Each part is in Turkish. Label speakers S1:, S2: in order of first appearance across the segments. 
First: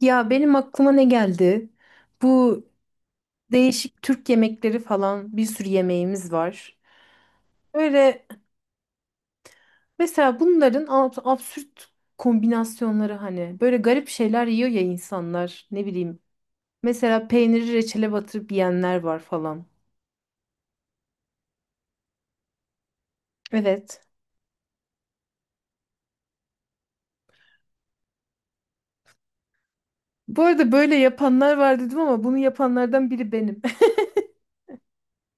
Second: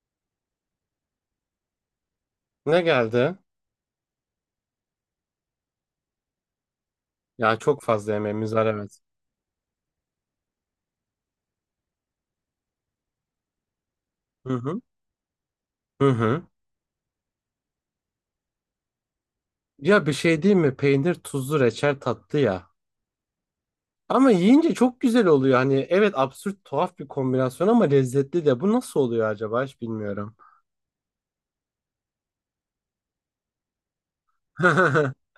S1: Ya benim aklıma ne geldi? Bu
S2: Ne geldi?
S1: değişik Türk yemekleri falan bir sürü yemeğimiz var.
S2: Ya çok fazla
S1: Böyle
S2: yemeğimiz var, evet.
S1: mesela bunların absürt kombinasyonları hani böyle garip şeyler
S2: Hı
S1: yiyor ya
S2: hı.
S1: insanlar ne
S2: Hı
S1: bileyim.
S2: hı.
S1: Mesela peyniri reçele batırıp yiyenler var falan.
S2: Ya bir şey değil mi? Peynir, tuzlu, reçel tatlı ya.
S1: Evet.
S2: Ama yiyince çok güzel oluyor. Hani evet, absürt tuhaf bir kombinasyon ama lezzetli de. Bu nasıl oluyor acaba, hiç bilmiyorum.
S1: Bu arada böyle yapanlar var dedim ama bunu yapanlardan biri benim.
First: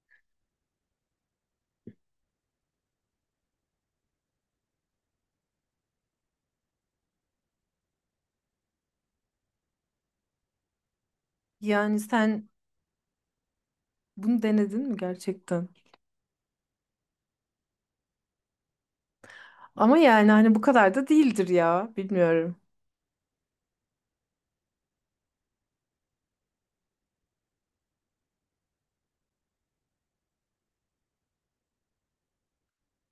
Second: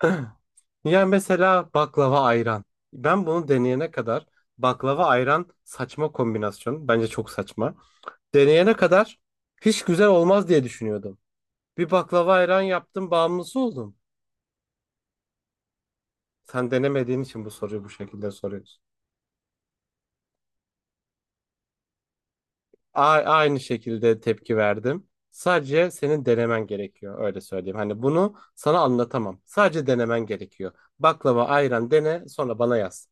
S2: Ya mesela baklava ayran. Ben bunu deneyene kadar baklava ayran saçma kombinasyon. Bence çok saçma. Deneyene kadar hiç güzel olmaz diye düşünüyordum. Bir
S1: Yani
S2: baklava
S1: sen
S2: ayran yaptım, bağımlısı oldum.
S1: bunu denedin mi gerçekten?
S2: Sen denemediğin için bu soruyu bu şekilde soruyorsun.
S1: Ama yani hani bu kadar da değildir ya. Bilmiyorum.
S2: Aynı şekilde tepki verdim. Sadece senin denemen gerekiyor. Öyle söyleyeyim. Hani bunu sana anlatamam. Sadece denemen gerekiyor. Baklava, ayran dene, sonra bana yaz.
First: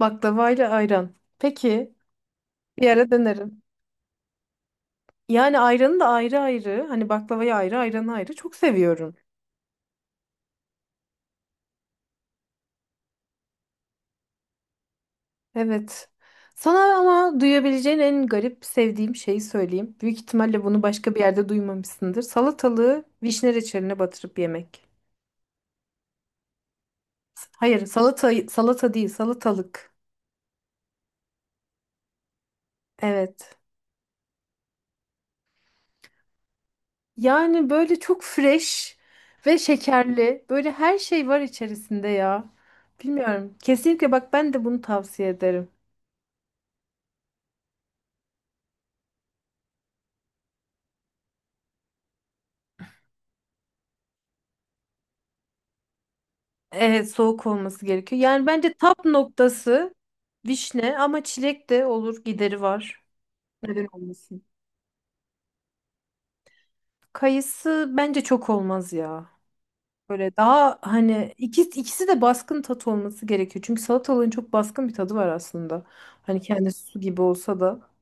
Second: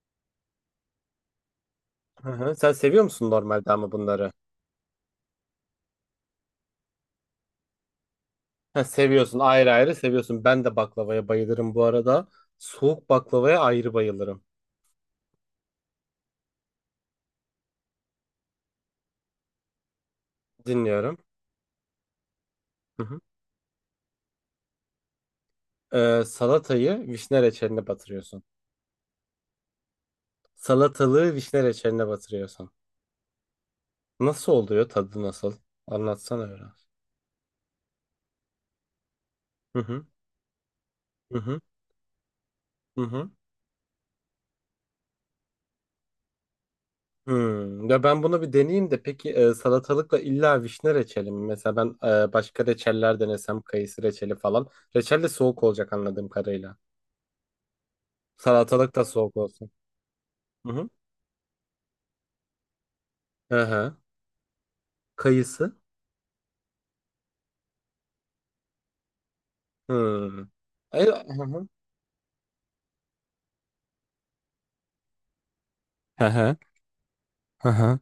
S1: Baklavayla ayran. Peki.
S2: Hı hı. Sen
S1: Bir
S2: seviyor
S1: ara
S2: musun
S1: denerim.
S2: normalde ama bunları?
S1: Yani ayranı da ayrı ayrı. Hani baklavayı ayrı, ayranı ayrı. Çok
S2: Ha,
S1: seviyorum.
S2: seviyorsun, ayrı ayrı seviyorsun. Ben de baklavaya bayılırım bu arada. Soğuk baklavaya ayrı bayılırım.
S1: Evet. Sana ama duyabileceğin en garip sevdiğim şeyi söyleyeyim. Büyük ihtimalle bunu başka
S2: Dinliyorum.
S1: bir yerde duymamışsındır.
S2: Hı
S1: Salatalığı
S2: hı.
S1: vişne reçeline batırıp yemek.
S2: Salatayı vişne
S1: Hayır,
S2: reçeline
S1: salata
S2: batırıyorsun.
S1: salata değil, salatalık.
S2: Salatalığı vişne reçeline batırıyorsun.
S1: Evet.
S2: Nasıl oluyor? Tadı nasıl? Anlatsana biraz.
S1: Yani böyle çok fresh ve
S2: Hı hı.
S1: şekerli. Böyle her şey
S2: Hı
S1: var
S2: hı.
S1: içerisinde ya.
S2: Hı hı.
S1: Bilmiyorum. Kesinlikle bak ben de bunu tavsiye ederim.
S2: Hmm. Ya ben bunu bir deneyeyim de, peki salatalıkla illa vişne reçeli mi? Mesela ben başka reçeller denesem, kayısı reçeli falan. Reçel de soğuk olacak anladığım kadarıyla.
S1: Evet soğuk olması gerekiyor. Yani bence
S2: Salatalık
S1: tap
S2: da soğuk olsun.
S1: noktası
S2: Hı hı.
S1: vişne ama çilek de olur gideri var.
S2: Hı
S1: Neden
S2: hı.
S1: olmasın?
S2: Kayısı.
S1: Kayısı bence çok olmaz ya. Böyle
S2: Hmm.
S1: daha
S2: Ay,
S1: hani
S2: hı hı.
S1: ikisi, ikisi de baskın tat olması gerekiyor. Çünkü salatalığın çok baskın bir tadı var aslında.
S2: Hı
S1: Hani
S2: hı.
S1: kendi su gibi olsa
S2: Hı
S1: da
S2: hı.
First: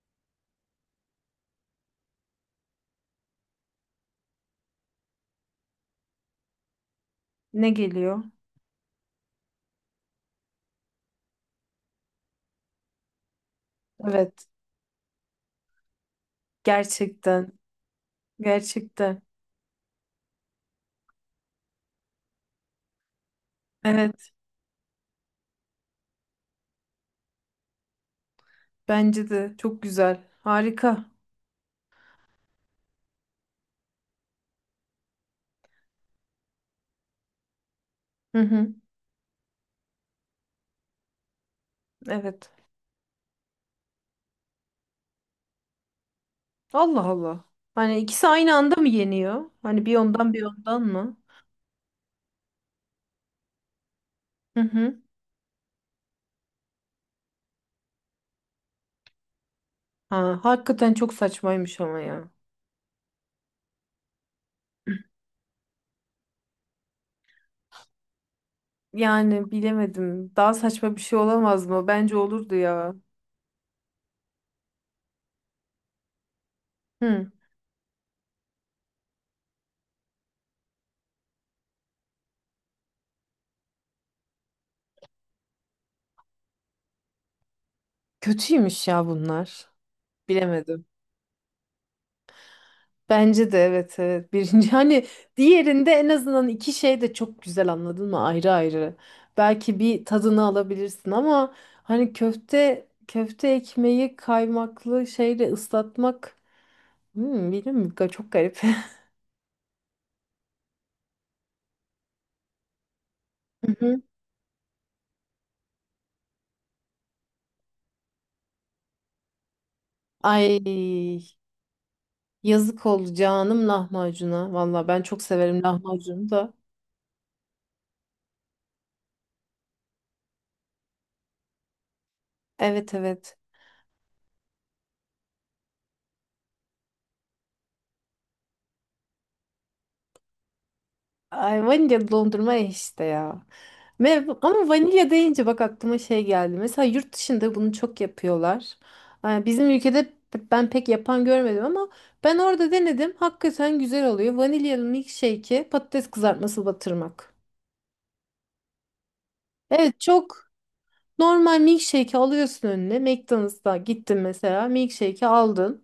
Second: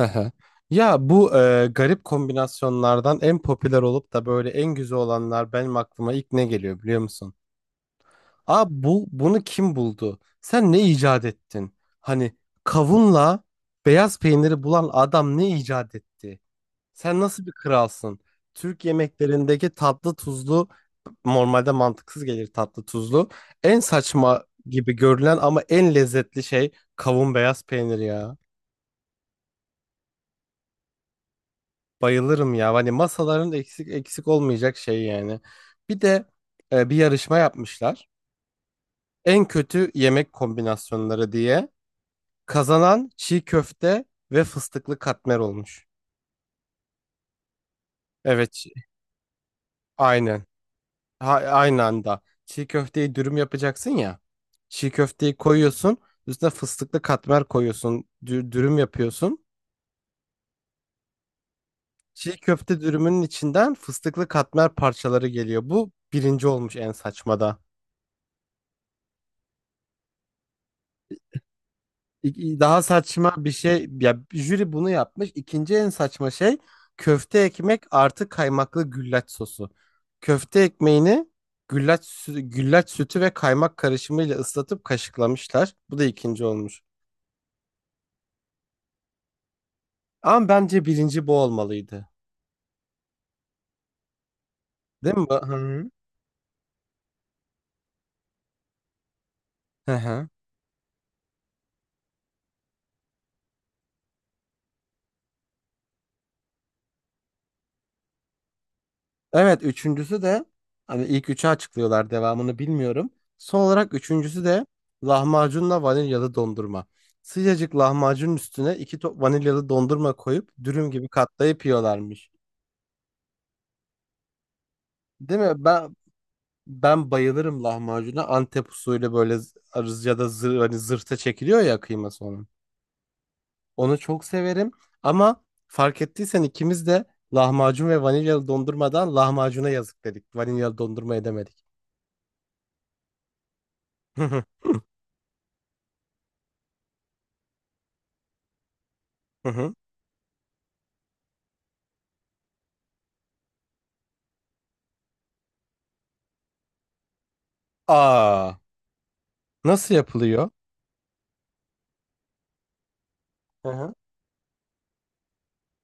S2: Hı hı. Ya bu garip kombinasyonlardan en popüler olup da böyle en güzel olanlar, benim aklıma ilk ne geliyor biliyor musun?
S1: ne geliyor?
S2: Abi bu, bunu kim buldu? Sen ne icat ettin? Hani kavunla beyaz
S1: Evet
S2: peyniri bulan adam ne icat etti? Sen nasıl bir
S1: gerçekten
S2: kralsın? Türk
S1: gerçekten.
S2: yemeklerindeki tatlı tuzlu, normalde mantıksız gelir tatlı tuzlu. En
S1: Evet
S2: saçma gibi görülen ama en lezzetli şey kavun beyaz peynir ya.
S1: bence de çok güzel harika.
S2: Bayılırım ya. Hani masaların eksik eksik olmayacak şey yani. Bir de bir yarışma yapmışlar.
S1: Hı hı,
S2: En kötü yemek kombinasyonları diye.
S1: evet.
S2: Kazanan çiğ köfte ve fıstıklı katmer olmuş.
S1: Allah Allah. Hani ikisi
S2: Evet,
S1: aynı anda mı yeniyor? Hani bir ondan bir
S2: aynen.
S1: ondan mı?
S2: Ha, aynı anda. Çiğ köfteyi dürüm yapacaksın ya.
S1: Hı
S2: Çiğ
S1: hı.
S2: köfteyi koyuyorsun. Üstüne fıstıklı katmer koyuyorsun. Dürüm yapıyorsun.
S1: Ha, hakikaten çok saçmaymış ama ya.
S2: Çiğ köfte dürümünün içinden fıstıklı katmer parçaları geliyor. Bu birinci olmuş, en saçmada.
S1: Yani bilemedim. Daha saçma bir şey olamaz mı? Bence olurdu
S2: Daha
S1: ya.
S2: saçma bir şey, ya jüri bunu yapmış. İkinci en saçma şey:
S1: Hı.
S2: köfte ekmek artı kaymaklı güllaç sosu. Köfte ekmeğini güllaç sütü ve kaymak karışımıyla ıslatıp kaşıklamışlar. Bu da ikinci olmuş.
S1: Kötüymüş ya bunlar.
S2: Ama bence
S1: Bilemedim.
S2: birinci bu olmalıydı.
S1: Bence de evet evet. Birinci hani
S2: Değil mi bu? Hı
S1: diğerinde
S2: hı.
S1: en azından iki şey de çok güzel anladın mı? Ayrı ayrı. Belki
S2: Hı
S1: bir
S2: hı.
S1: tadını alabilirsin ama hani köfte ekmeği kaymaklı şeyle ıslatmak. Hmm, bilmiyorum. Çok garip.
S2: Evet, üçüncüsü de, hani ilk üçü açıklıyorlar, devamını bilmiyorum. Son
S1: Hı
S2: olarak
S1: hı.
S2: üçüncüsü de lahmacunla vanilyalı dondurma. Sıcacık lahmacunun üstüne iki top vanilyalı dondurma koyup
S1: Ay
S2: dürüm gibi katlayıp yiyorlarmış.
S1: yazık oldu canım lahmacuna. Valla ben çok
S2: Değil
S1: severim
S2: mi? Ben
S1: lahmacunu da.
S2: ben bayılırım lahmacuna. Antep usulü böyle arız ya da zır, hani zırhta çekiliyor ya kıyması onun.
S1: Evet evet.
S2: Onu çok severim ama fark ettiysen ikimiz de lahmacun ve vanilyalı dondurmadan lahmacuna yazık dedik. Vanilyalı dondurma edemedik.
S1: Ay vanilya dondurma eh işte ya. Ama vanilya deyince bak aklıma şey geldi. Mesela yurt dışında bunu çok yapıyorlar. Ay, bizim ülkede ben pek yapan görmedim ama ben orada denedim. Hakikaten güzel oluyor. Vanilyalı milkshake'e patates kızartması batırmak.
S2: Aa, nasıl
S1: Evet
S2: yapılıyor?
S1: çok. Normal milkshake'i alıyorsun önüne.
S2: Hı
S1: McDonald's'a
S2: hı.
S1: gittin mesela. Milkshake'i aldın.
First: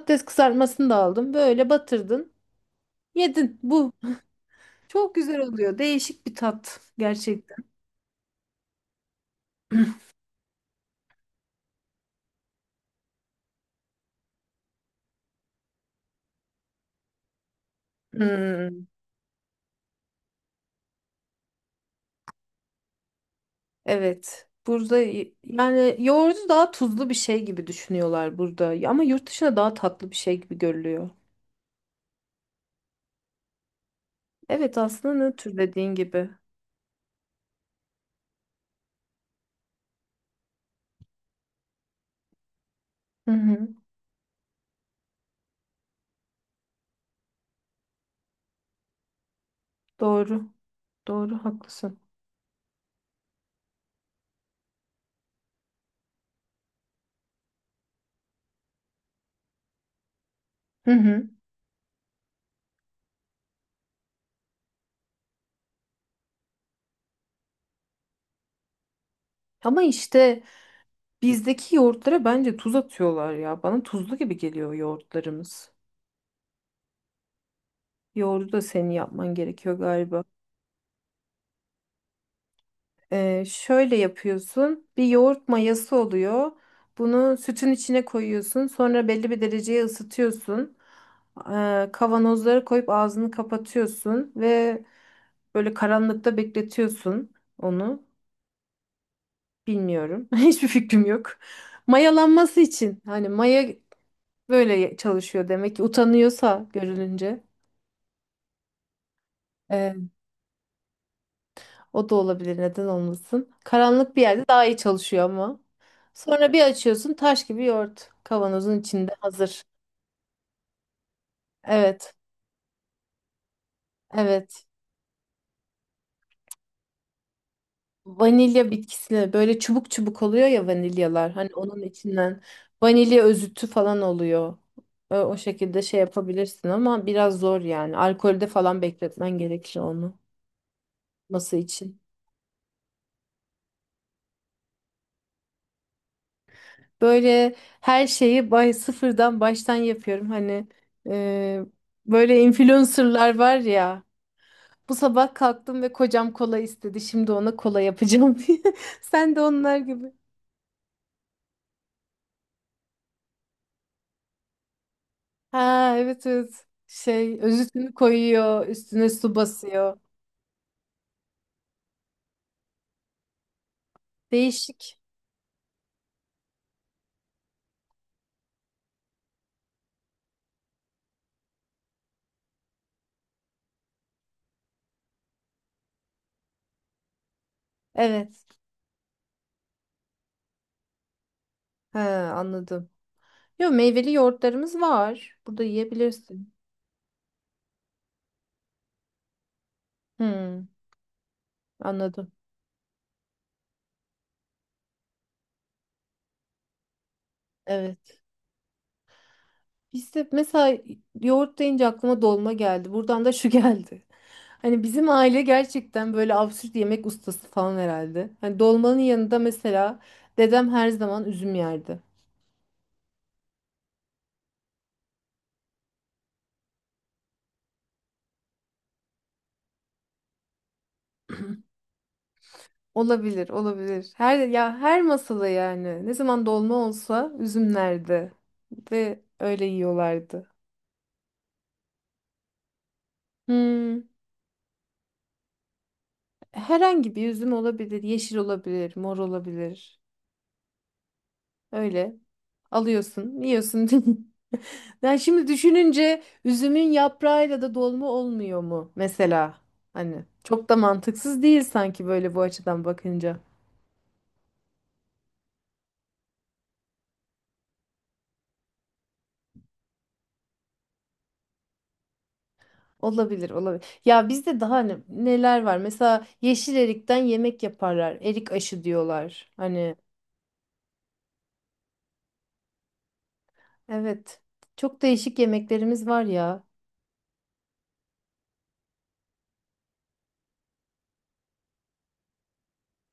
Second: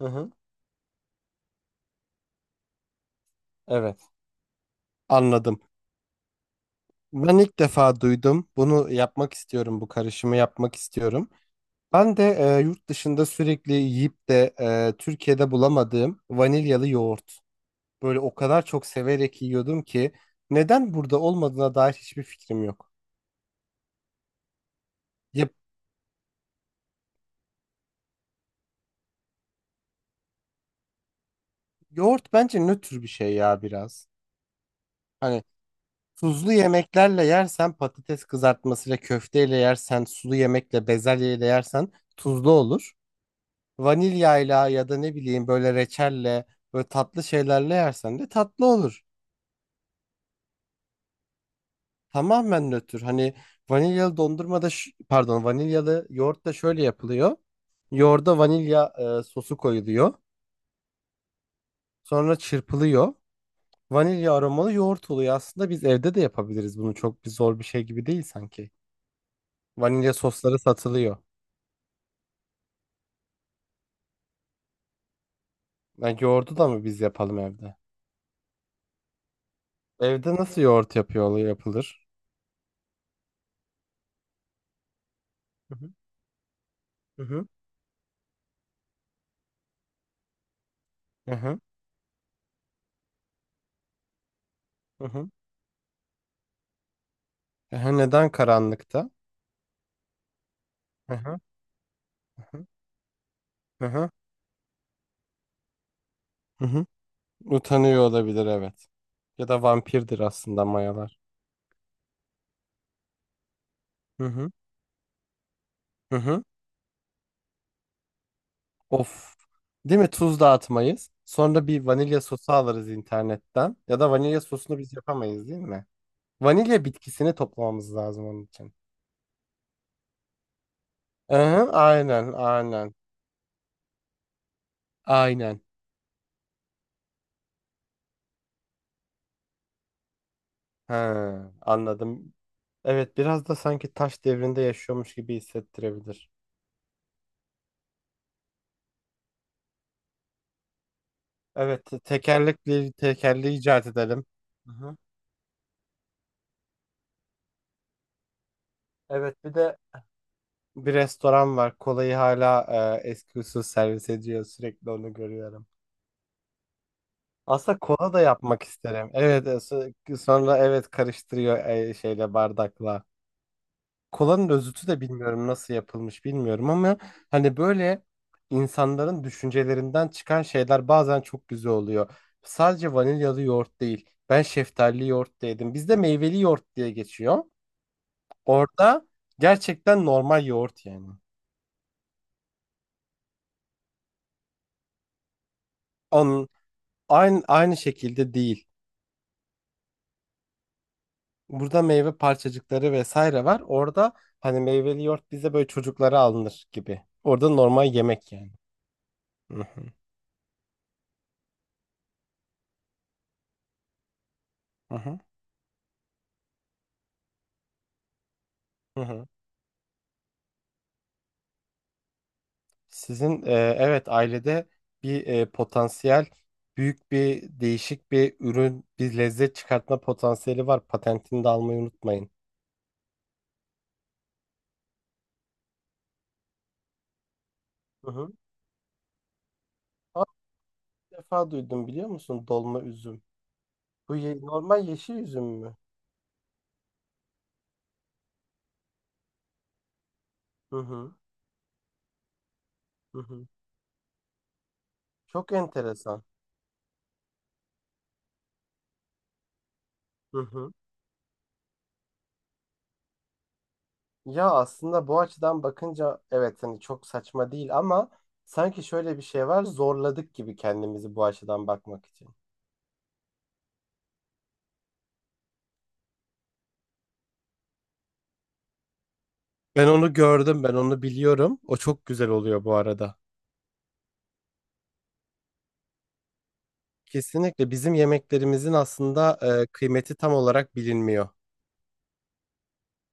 S2: Hı hı.
S1: kızartmasını da aldın. Böyle batırdın. Yedin. Bu.
S2: Evet.
S1: Çok güzel
S2: Anladım.
S1: oluyor. Değişik bir tat
S2: Ben
S1: gerçekten.
S2: ilk defa duydum. Bunu yapmak istiyorum. Bu karışımı yapmak istiyorum. Ben de yurt dışında sürekli yiyip de Türkiye'de bulamadığım vanilyalı yoğurt. Böyle o kadar
S1: Hmm,
S2: çok severek yiyordum ki, neden burada olmadığına dair hiçbir fikrim yok.
S1: evet. Burada
S2: Ya,
S1: yani yoğurdu daha tuzlu bir şey gibi düşünüyorlar burada. Ama yurt dışında daha tatlı bir şey gibi görülüyor.
S2: yoğurt bence nötr bir şey ya biraz.
S1: Evet aslında
S2: Hani,
S1: nötr dediğin gibi.
S2: tuzlu yemeklerle yersen, patates kızartmasıyla köfteyle yersen, sulu yemekle bezelyeyle yersen tuzlu olur.
S1: Hı hı.
S2: Vanilyayla ya da ne bileyim böyle reçelle, böyle tatlı şeylerle yersen de tatlı olur.
S1: Doğru. Doğru haklısın.
S2: Tamamen nötr. Hani vanilyalı dondurma da, pardon, vanilyalı yoğurt da şöyle yapılıyor. Yoğurda vanilya sosu koyuluyor.
S1: Hı hı.
S2: Sonra çırpılıyor. Vanilya aromalı yoğurt oluyor. Aslında biz evde de yapabiliriz bunu. Çok bir zor bir şey gibi değil sanki.
S1: Ama
S2: Vanilya
S1: işte
S2: sosları satılıyor.
S1: bizdeki yoğurtlara bence tuz atıyorlar ya. Bana tuzlu gibi geliyor yoğurtlarımız.
S2: Ya yoğurdu da mı biz yapalım evde?
S1: Yoğurdu da senin yapman gerekiyor galiba.
S2: Evde nasıl yoğurt yapıyor yapılır?
S1: Şöyle yapıyorsun. Bir yoğurt
S2: Hı hı
S1: mayası oluyor. Bunu
S2: hı
S1: sütün içine koyuyorsun. Sonra belli bir dereceye ısıtıyorsun.
S2: hı hı.
S1: Kavanozlara koyup ağzını kapatıyorsun ve
S2: Hı hı.
S1: böyle karanlıkta bekletiyorsun
S2: Ehe,
S1: onu.
S2: neden karanlıkta?
S1: Bilmiyorum. Hiçbir fikrim
S2: Hı
S1: yok.
S2: hı
S1: Mayalanması
S2: hı
S1: için. Hani maya
S2: hı hı.
S1: böyle çalışıyor demek ki
S2: Hı
S1: utanıyorsa
S2: hı. Hı.
S1: görülünce.
S2: Utanıyor olabilir, evet. Ya da
S1: Ee,
S2: vampirdir aslında mayalar.
S1: O da olabilir neden olmasın. Karanlık bir
S2: Hı
S1: yerde
S2: hı
S1: daha iyi çalışıyor ama.
S2: hı hı.
S1: Sonra bir açıyorsun taş gibi yoğurt. Kavanozun içinde
S2: Of.
S1: hazır.
S2: Değil mi? Tuz dağıtmayız. Sonra bir
S1: Evet.
S2: vanilya sosu alırız internetten. Ya da vanilya
S1: Evet.
S2: sosunu biz yapamayız değil mi? Vanilya bitkisini toplamamız lazım onun
S1: Vanilya
S2: için.
S1: bitkisine böyle çubuk çubuk oluyor ya vanilyalar.
S2: Hı
S1: Hani
S2: hı,
S1: onun
S2: aynen
S1: içinden
S2: aynen.
S1: vanilya özütü falan oluyor. O
S2: Aynen.
S1: şekilde şey yapabilirsin ama biraz zor yani. Alkolde falan bekletmen gerekir onu.
S2: He,
S1: Masa için.
S2: anladım. Evet, biraz da sanki taş devrinde yaşıyormuş gibi hissettirebilir.
S1: Böyle her şeyi bay sıfırdan baştan yapıyorum. Hani e,
S2: Evet,
S1: böyle
S2: tekerlekli
S1: influencerlar var
S2: tekerleği icat
S1: ya.
S2: edelim. Hı
S1: Bu
S2: hı.
S1: sabah kalktım ve kocam kola istedi. Şimdi ona kola yapacağım diye. Sen de
S2: Evet, bir de
S1: onlar gibi.
S2: bir restoran var. Kolayı hala eski usul servis ediyor. Sürekli onu görüyorum.
S1: Ha evet evet. Şey
S2: Aslında
S1: özütünü
S2: kola da yapmak
S1: koyuyor, üstüne
S2: isterim.
S1: su
S2: Evet,
S1: basıyor.
S2: sonra evet karıştırıyor şeyle, bardakla. Kolanın özütü
S1: Değişik.
S2: de, bilmiyorum nasıl yapılmış bilmiyorum, ama hani böyle insanların düşüncelerinden çıkan şeyler bazen çok güzel oluyor. Sadece vanilyalı yoğurt değil. Ben şeftalili yoğurt da yedim. Bizde meyveli yoğurt diye geçiyor.
S1: Evet.
S2: Orada gerçekten normal yoğurt yani.
S1: Ha anladım. Yo meyveli yoğurtlarımız var. Burada
S2: Onun
S1: yiyebilirsin.
S2: aynı aynı şekilde değil.
S1: Hmm,
S2: Burada meyve
S1: anladım.
S2: parçacıkları vesaire var. Orada hani meyveli yoğurt bize böyle çocuklara alınır gibi. Orada normal
S1: Evet.
S2: yemek yani. Hı hı.
S1: İşte mesela yoğurt deyince aklıma dolma geldi. Buradan da şu geldi. Hani
S2: Hı
S1: bizim
S2: hı.
S1: aile gerçekten böyle absürt yemek ustası falan herhalde. Hani dolmanın
S2: Hı hı.
S1: yanında mesela dedem her zaman üzüm yerdi.
S2: Sizin evet, ailede bir potansiyel, büyük bir değişik bir ürün, bir lezzet çıkartma potansiyeli var. Patentini de almayı unutmayın.
S1: Olabilir, olabilir. Her ya her masada yani ne zaman dolma olsa üzüm
S2: Hı
S1: nerede
S2: hı.
S1: ve öyle
S2: Aa,
S1: yiyorlardı.
S2: bir defa duydum biliyor musun, dolma üzüm.
S1: Hmm,
S2: Bu normal yeşil üzüm mü?
S1: herhangi bir üzüm olabilir, yeşil olabilir, mor olabilir.
S2: Hı hı.
S1: Öyle.
S2: Hı
S1: Alıyorsun,
S2: hı.
S1: yiyorsun. Yani şimdi
S2: Çok enteresan.
S1: düşününce üzümün yaprağıyla da dolma olmuyor mu mesela? Hani
S2: Hı
S1: çok
S2: hı.
S1: da mantıksız değil sanki böyle bu açıdan bakınca.
S2: Ya aslında bu açıdan bakınca evet, hani çok saçma değil, ama sanki şöyle bir şey var, zorladık gibi kendimizi bu açıdan bakmak için.
S1: Olabilir, olabilir. Ya bizde daha neler var? Mesela yeşil erikten yemek yaparlar. Erik aşı diyorlar.
S2: Ben
S1: Hani
S2: onu gördüm, ben onu biliyorum. O çok güzel oluyor bu arada.
S1: evet. Çok değişik yemeklerimiz var ya.
S2: Kesinlikle bizim yemeklerimizin aslında kıymeti tam olarak bilinmiyor.